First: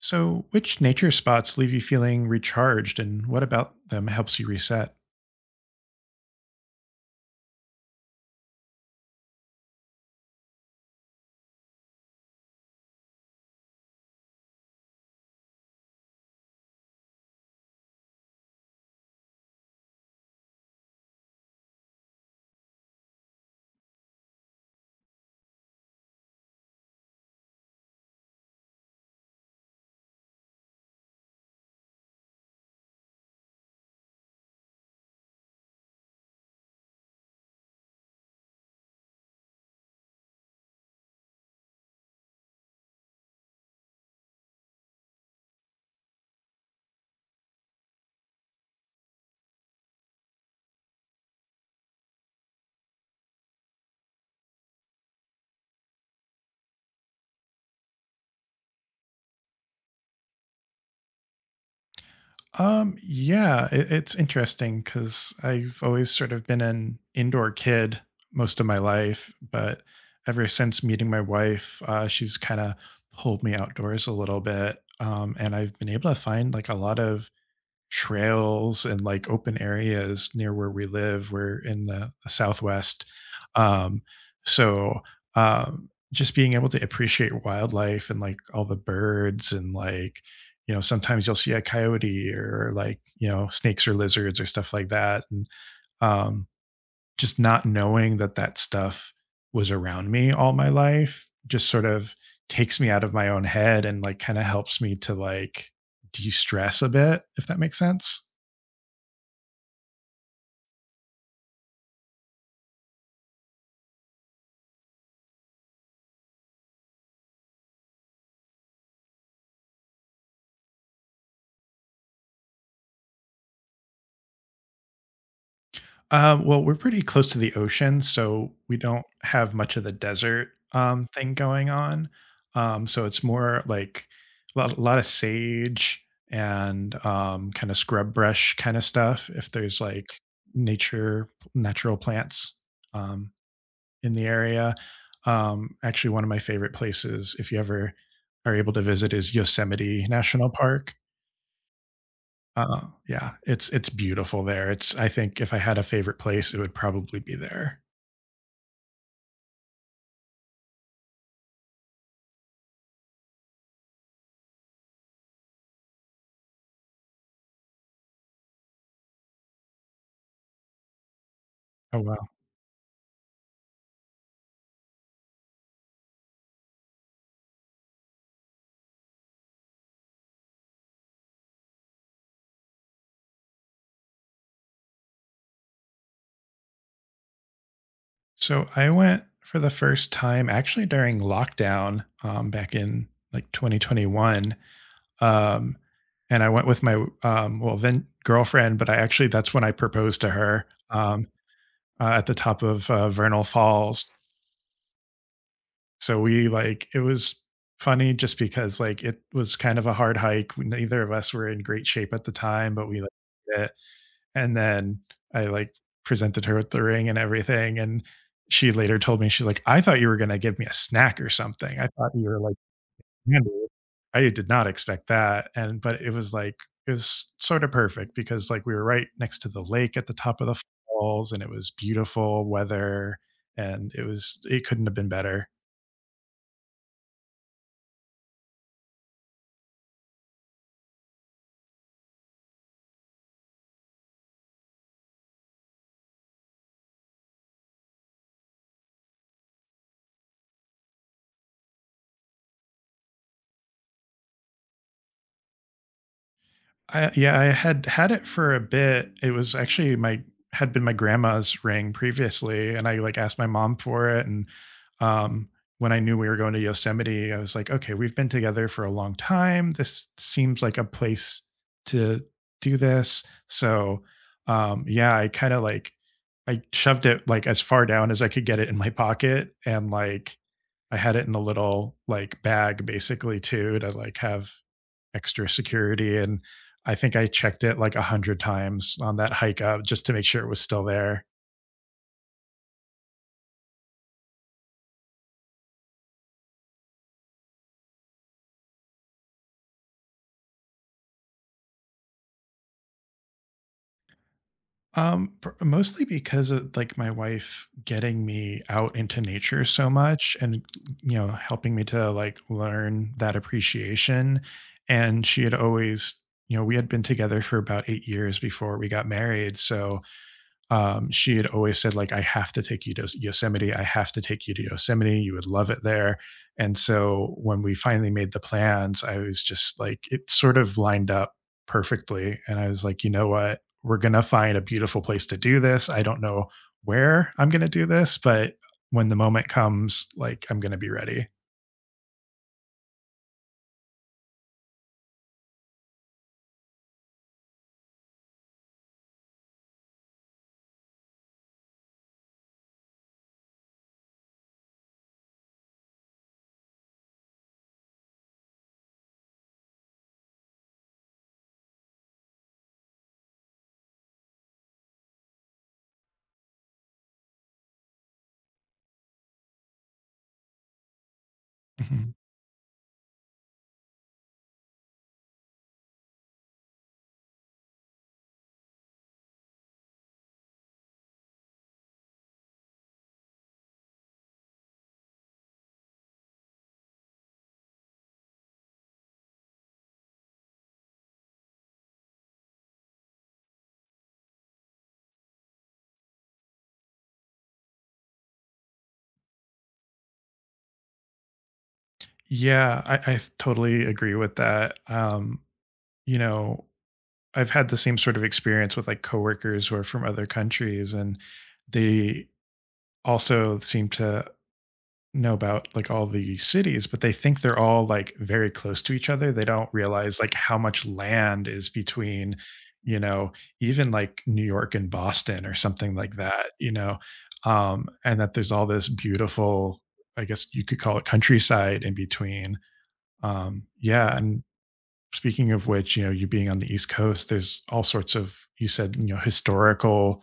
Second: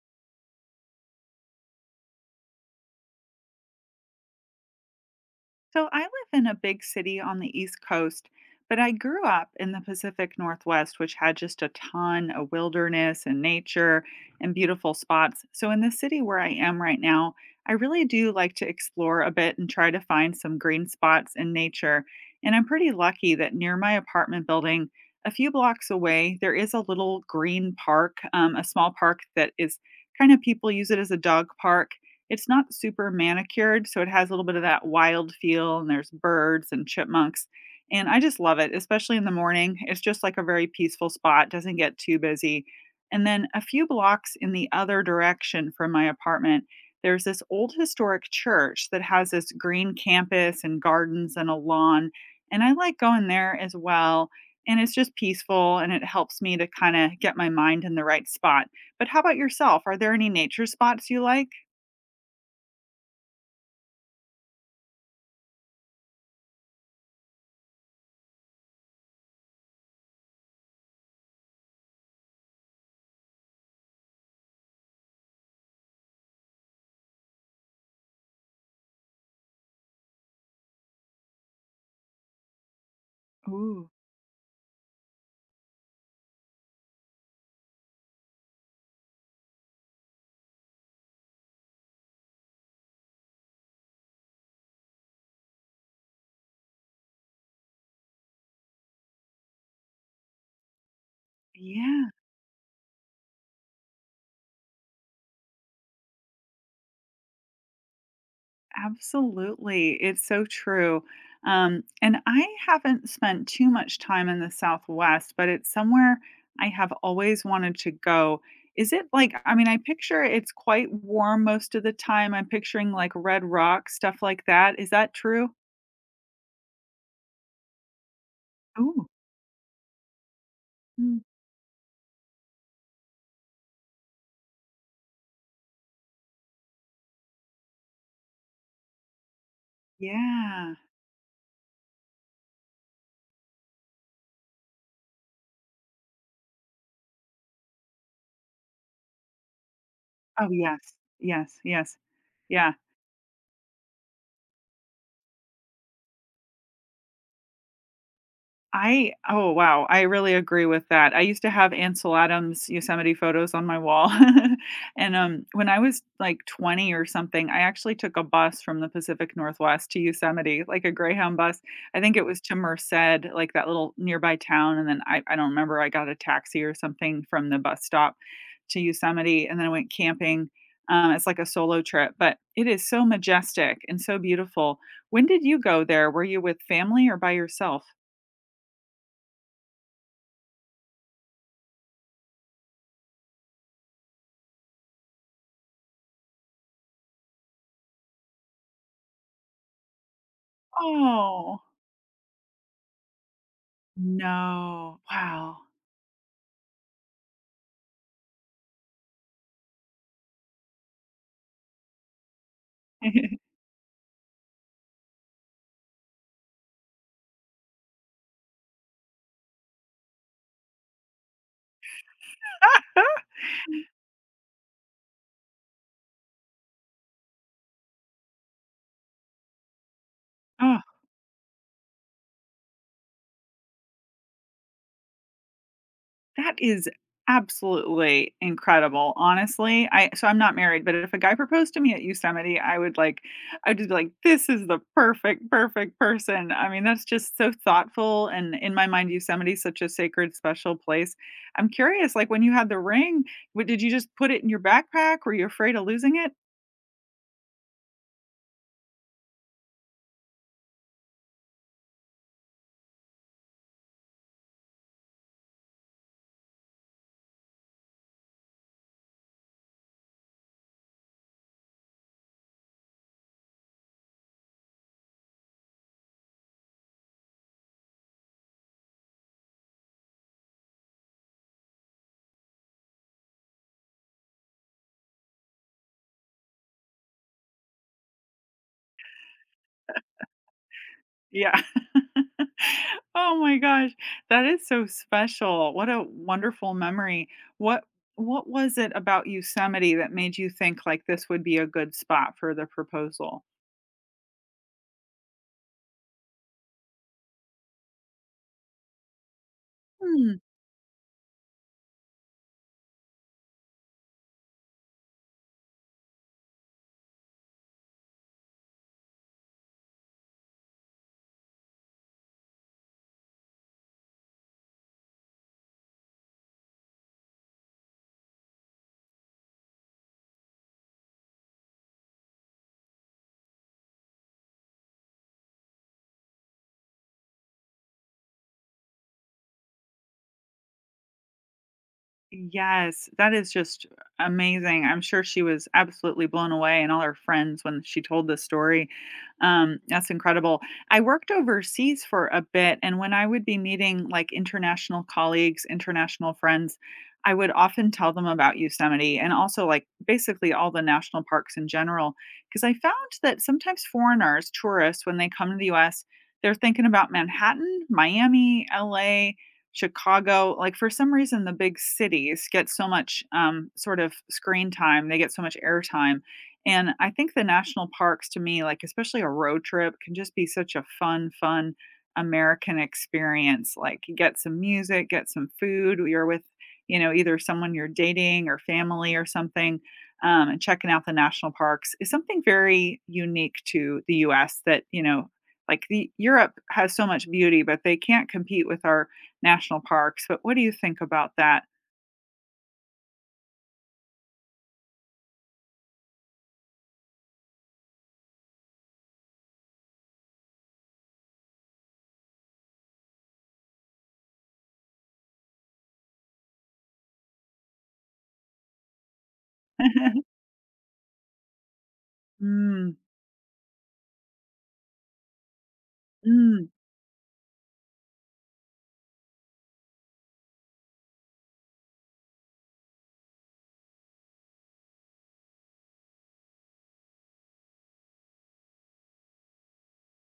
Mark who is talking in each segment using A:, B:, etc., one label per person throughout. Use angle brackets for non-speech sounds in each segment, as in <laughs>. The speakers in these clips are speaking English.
A: So, which nature spots leave you feeling recharged, and what about them helps you reset?
B: So I live in a big city on the East Coast, but I grew up in the Pacific Northwest, which had just a ton of wilderness and nature and beautiful spots. So in the city where I am right now, I really do like to explore a bit and try to find some green spots and nature. And I'm pretty lucky that near my apartment building, a few blocks away, there is a little green park, a small park that is kind of people use it as a dog park, it's not super manicured, so it has a little bit of that wild feel, and there's birds and chipmunks, and I just love it, especially in the morning. It's just like a very peaceful spot, doesn't get too busy. And then a few blocks in the other direction from my apartment, there's this old historic church that has this green campus and gardens and a lawn, and I like going there as well, and it's just peaceful, and it helps me to kinda get my mind in the right spot. But how about yourself? Are there any nature spots you like?
A: It's interesting because I've always sort of been an indoor kid most of my life, but ever since meeting my wife, she's kind of pulled me outdoors a little bit, and I've been able to find like a lot of trails and like open areas near where we live. We're in the Southwest.
B: Ooh.
A: Um, so just being able to appreciate wildlife and like all the birds and like, you know, sometimes you'll see a coyote or like, you know, snakes or lizards or stuff like that. And um, just not knowing that that stuff was around me all my life just sort
B: Yeah,
A: of takes me out of my own head and like kind of helps me to like de stress a bit, if that makes sense.
B: absolutely. It's so true. And I haven't spent too much time in the Southwest, but it's somewhere I have always wanted to go. Is it like, I mean, I picture it's quite warm most of the time. I'm picturing like red rock, stuff like that. Is that true?
A: Well, we're pretty close to the ocean, so we don't
B: Ooh.
A: have much of the desert
B: Mm.
A: thing going on. So it's more like a lot of sage and kind of scrub brush kind of stuff. If there's like
B: Yeah.
A: nature, natural plants um, in the area. Actually, one of my favorite places, if you ever are able to visit, is Yosemite National
B: Oh,
A: Park.
B: yes. Yes. Yes. Yeah.
A: Uh, yeah, it's beautiful there. It's, I think if I had a favorite place, it would probably be there.
B: I oh, wow, I really agree with that. I used to have Ansel Adams Yosemite photos on my wall, <laughs> and, when I was, like, 20 or something, I actually took a bus from the Pacific Northwest to Yosemite, like a Greyhound bus.
A: Oh,
B: I think it
A: wow.
B: was to Merced, like, that little nearby town, and then I don't remember, I got a taxi or something from the bus stop to Yosemite, and then I went camping, it's like a solo trip, but it is so majestic and so beautiful. When did you go there? Were you with family or by yourself?
A: So I went for the first time actually during lockdown, back in like 2021. Um, and I went with my, well, then girlfriend, but I actually, that's when I proposed to her,
B: Oh,
A: at the top of Vernal Falls.
B: no. Wow.
A: So we like it was funny just because like it was kind of a hard hike. Neither of us were in great shape at the time, but we like
B: <laughs>
A: did it. And then I like presented her with the ring and everything. And she later told me, she's like, I thought you were gonna give me a snack or something. I thought you were like handed. I did not expect that. And but it was like it was sort of perfect because like we were right next to the lake at the top of the
B: Oh,
A: falls and it was beautiful weather and it was, it couldn't have been better.
B: that is absolutely incredible, honestly. I so I'm not married, but if a guy proposed to me at Yosemite, I would like I'd just be like, "This is the perfect, perfect person." I mean, that's just so thoughtful, and in my mind, Yosemite's such a sacred, special place. I'm curious, like, when you had the ring, what did you just put it in your backpack? Were you afraid of losing it?
A: I, yeah, I had had it for a bit. It was actually my had been my grandma's ring previously, and I like asked my mom for it. And um, when I knew we were going to Yosemite, I was like, okay, we've been together for a long time. This seems like a place to do this. So yeah, I kind of like I shoved it like as far down as I could get it in my pocket, and like I had it in a little like bag basically too to like have extra security, and I think I checked it like a hundred times on that hike up just to make sure it was still there.
B: Yeah. <laughs> Oh my gosh, that is so special. What a wonderful memory. What what was it about Yosemite that made you think like this would be a good spot for the proposal?
A: Mostly because of like my wife getting me out into nature so much and, you know, helping me to like learn that appreciation. And she had always, you know, we had been together for about 8 years before we got married, so she had always said like, I have to take you to Yosemite, I have to take you to Yosemite, you would love it there. And so when we finally made the plans, I was just like, it sort of lined up perfectly, and I was like, you know what, we're going to find a beautiful place to do this. I don't know where I'm going to do this, but when the moment comes, like, I'm going to be ready.
B: Yes, that is just amazing. I'm sure she was absolutely blown away and all her friends when she told the story. That's incredible. I worked overseas for a bit, and when I would be meeting like international colleagues, international friends, I would often tell them about Yosemite and also like basically all the national parks in general. Because I found that sometimes foreigners, tourists, when they come to the US, they're thinking about Manhattan, Miami, LA, Chicago, like, for some reason, the big
A: Mhm.
B: cities get so much, sort of screen time, they get so much airtime, and I think the national parks to me, like, especially a road trip, can just be such a fun, fun American experience, like, you get some music, get some food, you're with, you know, either someone you're dating or family or something, and checking out the national parks is something very unique to the US that, you know, like, the Europe has so much beauty, but they can't compete with our national parks, but what do you think about that?
A: Yeah, I totally agree with that, you know, I've had the same sort of experience with like coworkers who are from other countries, and they also seem to know about like all the cities, but they think they're all like very close to each other. They don't realize like
B: <laughs>
A: how much land is between,
B: Mm.
A: you know, even like New York and Boston or something like that, you
B: Mm.
A: know, and that there's all this beautiful, I guess you could call it countryside in between. Yeah, and speaking of which, you know, you being on the East Coast, there's all sorts of, you said, you know, historical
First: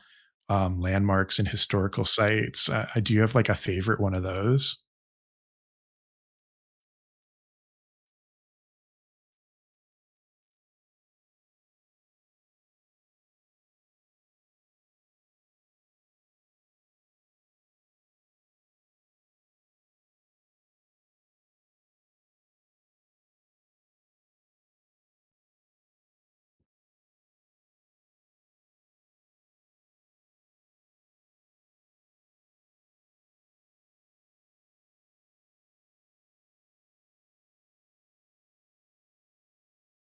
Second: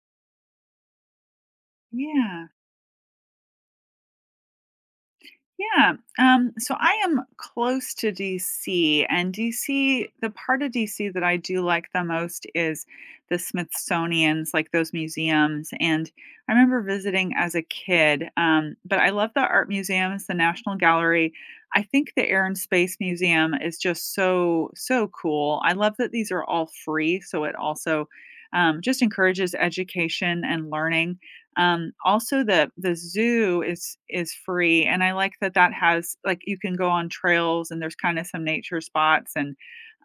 A: landmarks and historical
B: Yeah.
A: sites. Do you have like a favorite one of those?
B: Yeah. So I am close to DC, and DC, the part of DC that I do like the most is the Smithsonian's, like those museums. And I remember visiting as a kid, but I love the art museums, the National Gallery. I think the Air and Space Museum is just so, so cool. I love that these are all free. So it also just encourages education and learning. Also the zoo is free, and I like that that has like, you can go on trails and there's kinda some nature spots, and,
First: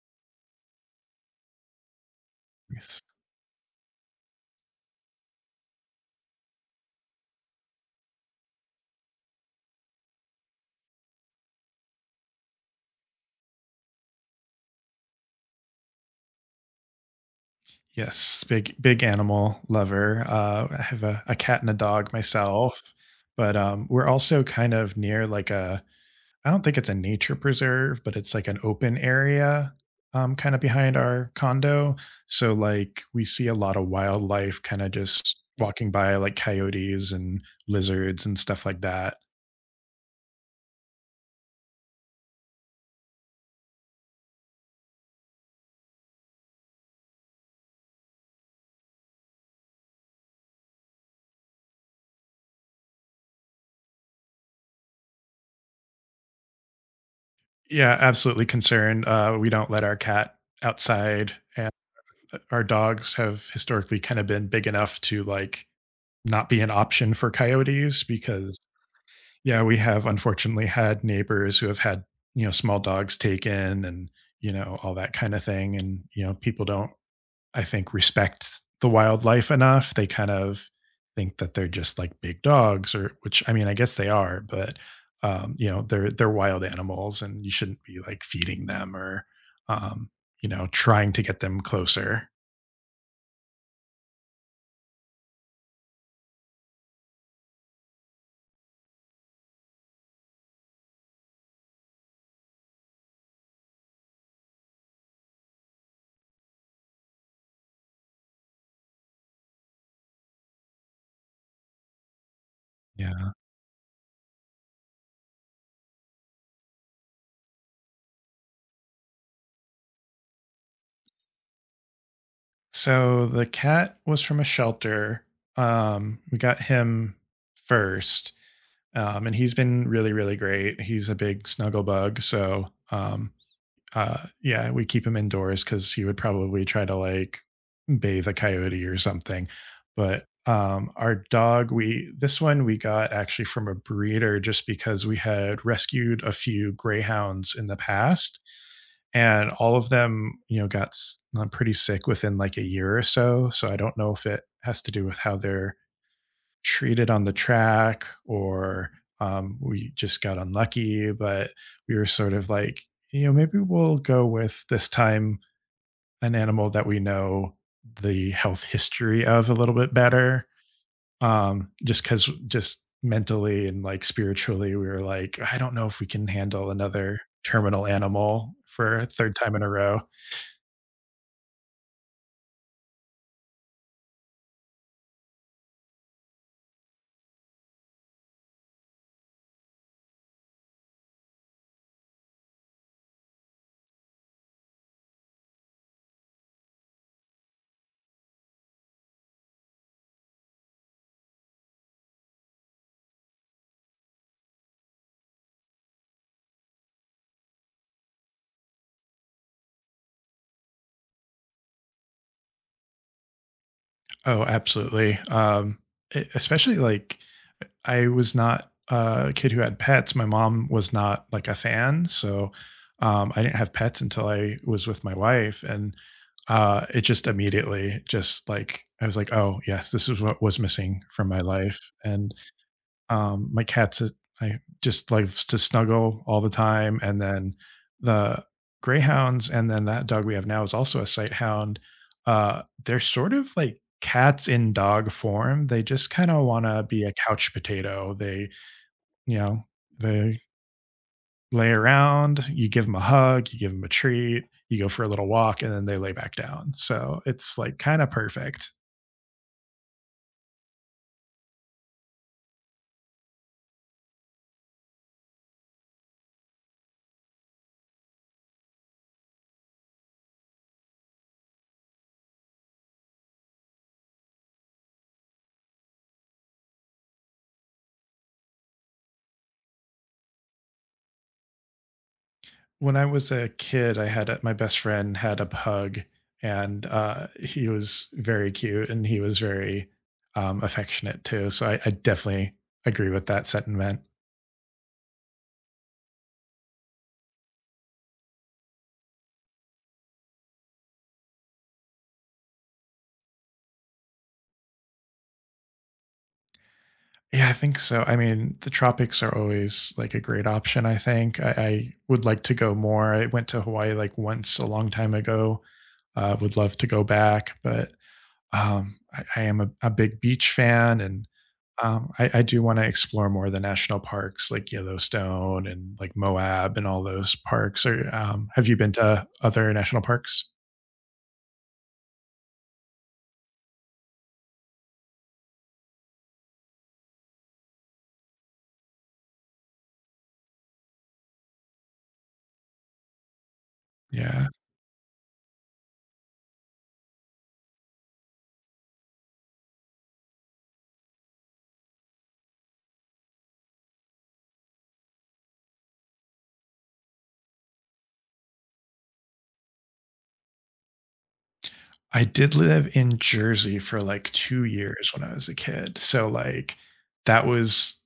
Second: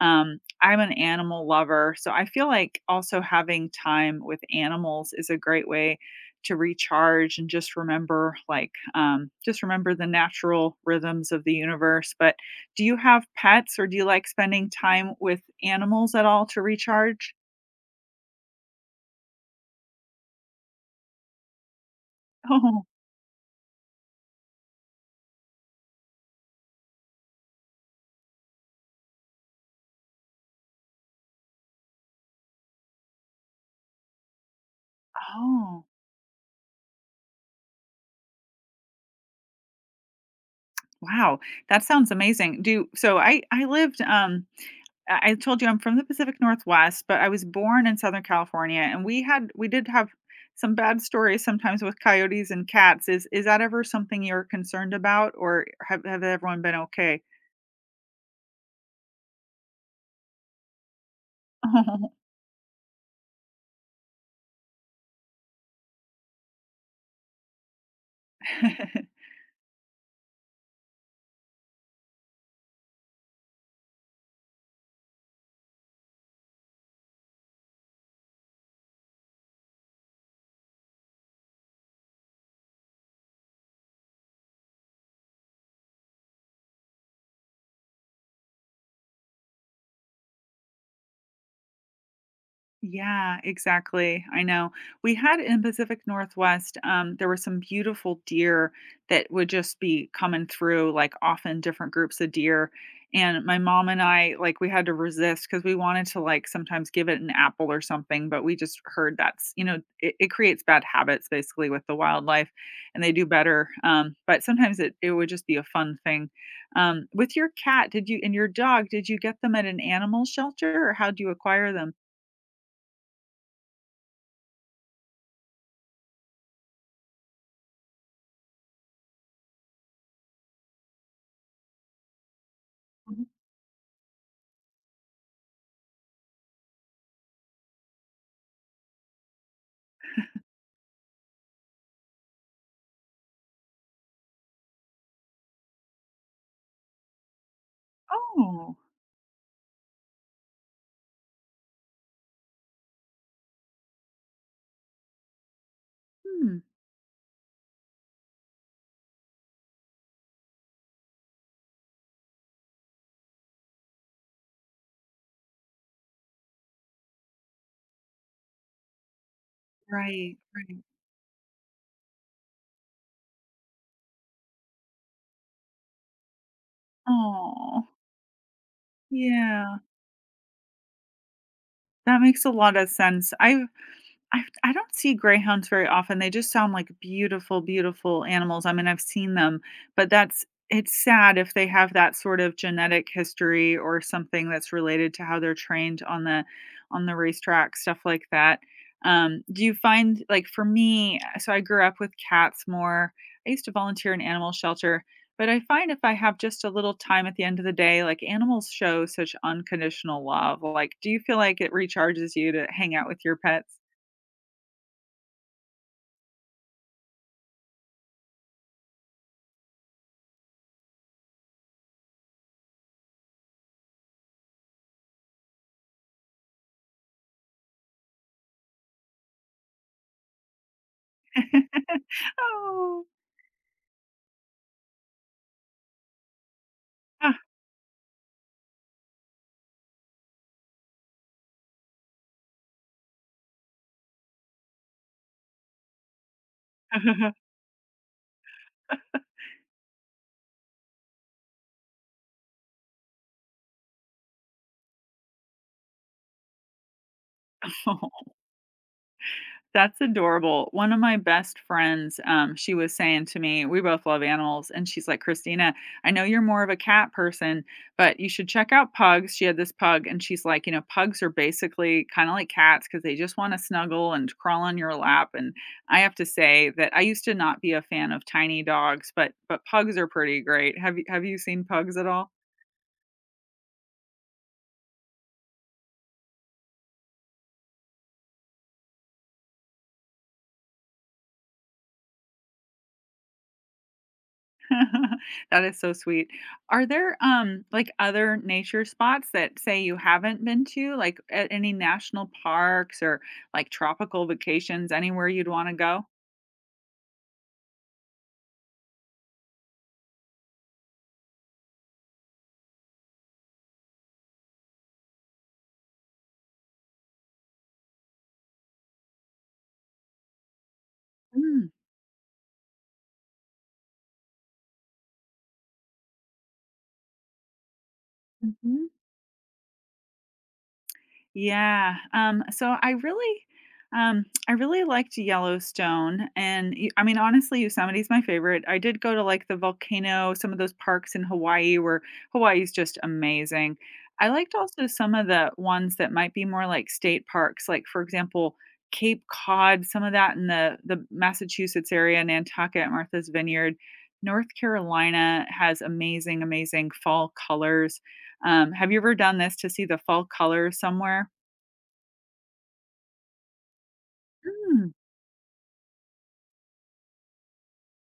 B: I'm an animal lover, so I feel like
A: Yes,
B: also having time with animals is a great way to recharge and just remember, like, just remember the natural rhythms of the universe, but do you have pets or do you like spending time with animals at all to recharge?
A: yes, big animal lover. I have a cat and a dog
B: <laughs>
A: myself,
B: Oh.
A: but we're also kind of near like a, I don't think it's a nature preserve, but it's like an open area, kinda behind our condo. So, like, we see a lot of wildlife kinda just
B: Oh.
A: walking by, like coyotes and lizards and stuff like that.
B: Wow, that sounds amazing. Do so I lived I told you I'm from the Pacific Northwest, but I was born in Southern California and we had we did have some bad stories sometimes with coyotes and cats. Is that ever something you're concerned about or have everyone been okay?
A: Yeah, absolutely concerned. We don't let our cat outside, and
B: <laughs>
A: our dogs have historically kinda been big enough to, like, not be an option for coyotes because,
B: Oh. <laughs>
A: yeah, we have unfortunately had neighbors who have had, you know, small dogs taken, and, you know, all that kind of thing. And, you know, people don't, I think, respect the wildlife enough. They kind of think that they're just like big dogs, or which I mean, I guess they are, but you know, they're wild animals and you shouldn't be like feeding them or um, you know, trying to get them closer.
B: Yeah, exactly. I know. We had in Pacific Northwest, there were some beautiful deer that would just be coming through, like often different groups of deer. And my mom and I, like, we had to resist because we wanted to, like, sometimes give it an apple or something, but we just heard that's, you know, it creates bad habits basically with the wildlife and they do
A: Yeah.
B: better. But sometimes it would just be a fun thing. With your cat, did you, and your dog, did you get them at an animal shelter or how do you acquire them?
A: So the cat was from a shelter. We got him first. And he's been really, really great. He's a big snuggle bug. So, yeah, we keep him indoors because he would probably try to like bathe a coyote or something. But our dog, we this one we got actually from a breeder just because we had rescued a few greyhounds in the past,
B: Oh.
A: and all of them, you know, got pretty sick within like a year or so. So I don't know if it has to do with how they're
B: Hmm.
A: treated on the track or we just got unlucky, but we were sort of like, you know, maybe we'll go with this time an animal that we know the health history of a little bit
B: Right,
A: better.
B: right.
A: Just because, just mentally and like spiritually, we were like, I don't know if we can handle another terminal
B: Oh,
A: animal for a third time in a
B: yeah.
A: row.
B: That makes a lot of sense. I've I don't see greyhounds very often, they just sound like beautiful, beautiful animals, I mean, I've seen them, but that's it's sad if they have that sort of genetic history or something that's related to how they're trained on the racetrack, stuff like that. Do you find like, for me so I grew up with cats more, I used to volunteer in animal shelter, but I find if I have just a little time at the end of the day, like, animals show such unconditional love, like, do you feel like it recharges you to hang out with your pets?
A: Oh, absolutely. Especially like I was not a kid who had pets. My mom was not like a fan, so I didn't have pets until I was with my wife, and it just immediately just like I was like, oh yes, this is what was missing from my life,
B: <laughs>
A: and
B: Oh.
A: my cat's a, I just likes to snuggle all the time, and then
B: <laughs>
A: the greyhounds, and then that dog we have now is also a sight hound. They're sort of like cats in dog form. They just kind of want to be a couch potato. They, you know, they lay around. You give them a hug. You give them a treat. You go for a little walk, and then they lay back down. So it's like kind of
B: Oh,
A: perfect.
B: that's adorable. One of my best friends, she was saying to me we both love animals, and she's like, "Christina, I know you're more of a cat person, but you should check out pugs." She had this pug, and she's like, "You know, pugs are basically kind of like cats because they just want to snuggle and crawl on your lap." And I have to say that I used to not be a fan of tiny dogs, but pugs are pretty great. Have you seen pugs at all?
A: When I was a kid, I had a, my best friend had a pug, and he was very cute and he was very affectionate too. So I definitely agree with that sentiment.
B: <laughs> That is so sweet. Are there, like, other nature spots that, say, you haven't been to? Like, at any national parks or, like, tropical vacations, anywhere you'd wanna go?
A: Yeah, I think so. I mean, the tropics are always like a great option, I think. I would like to go more. I went to Hawaii like once a long time ago. Would love to go back, but I am a big beach fan, and,
B: Mm.
A: I do wanna explore more of the national parks like Yellowstone and, like, Moab and all those parks, or, have you
B: Mhm.
A: been to other national parks?
B: Yeah. So I really liked Yellowstone, and y- I mean, honestly, Yosemite's my favorite. I did go to like the volcano, some of those parks in Hawaii, where Hawaii's just amazing. I
A: Yeah.
B: liked also some of the ones that might be more like state parks, like for example, Cape Cod, some of that in the Massachusetts area, Nantucket, Martha's Vineyard. North Carolina has amazing, amazing fall colors. Have you ever done this to see the fall colors somewhere?
A: I did live in Jersey for, like, 2
B: Mm.
A: years when I was a kid, so, like, that was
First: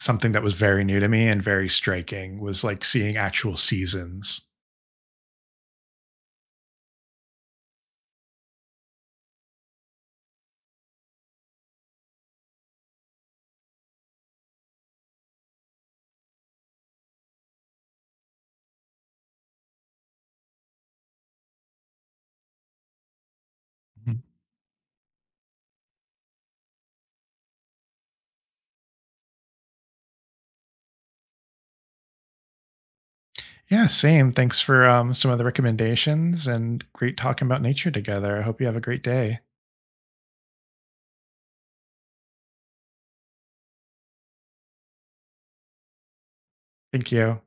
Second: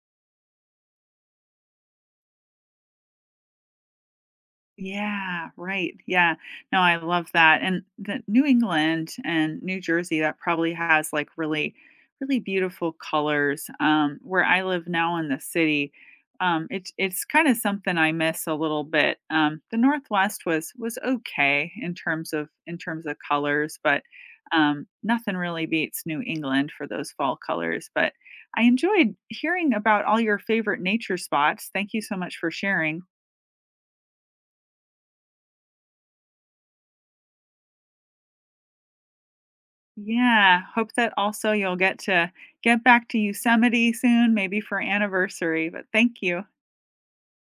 A: something that was very new to me and very striking was, like, seeing actual seasons.
B: Yeah, right. Yeah. No, I love that. And the New England and New Jersey, that probably has like really, really beautiful colors. Where I live now in the city, it's kind of something I miss a little bit. The Northwest was okay in terms of colors, but
A: Mhm.
B: nothing really beats New England for those fall colors. But I enjoyed hearing about all your favorite nature spots. Thank you so much for sharing.
A: Yeah, same. Thanks for some of the recommendations and great talking about nature together. I hope you have a great day.
B: Yeah, hope that also you'll get to get back to Yosemite soon, maybe for anniversary, but thank you.
A: Thank you.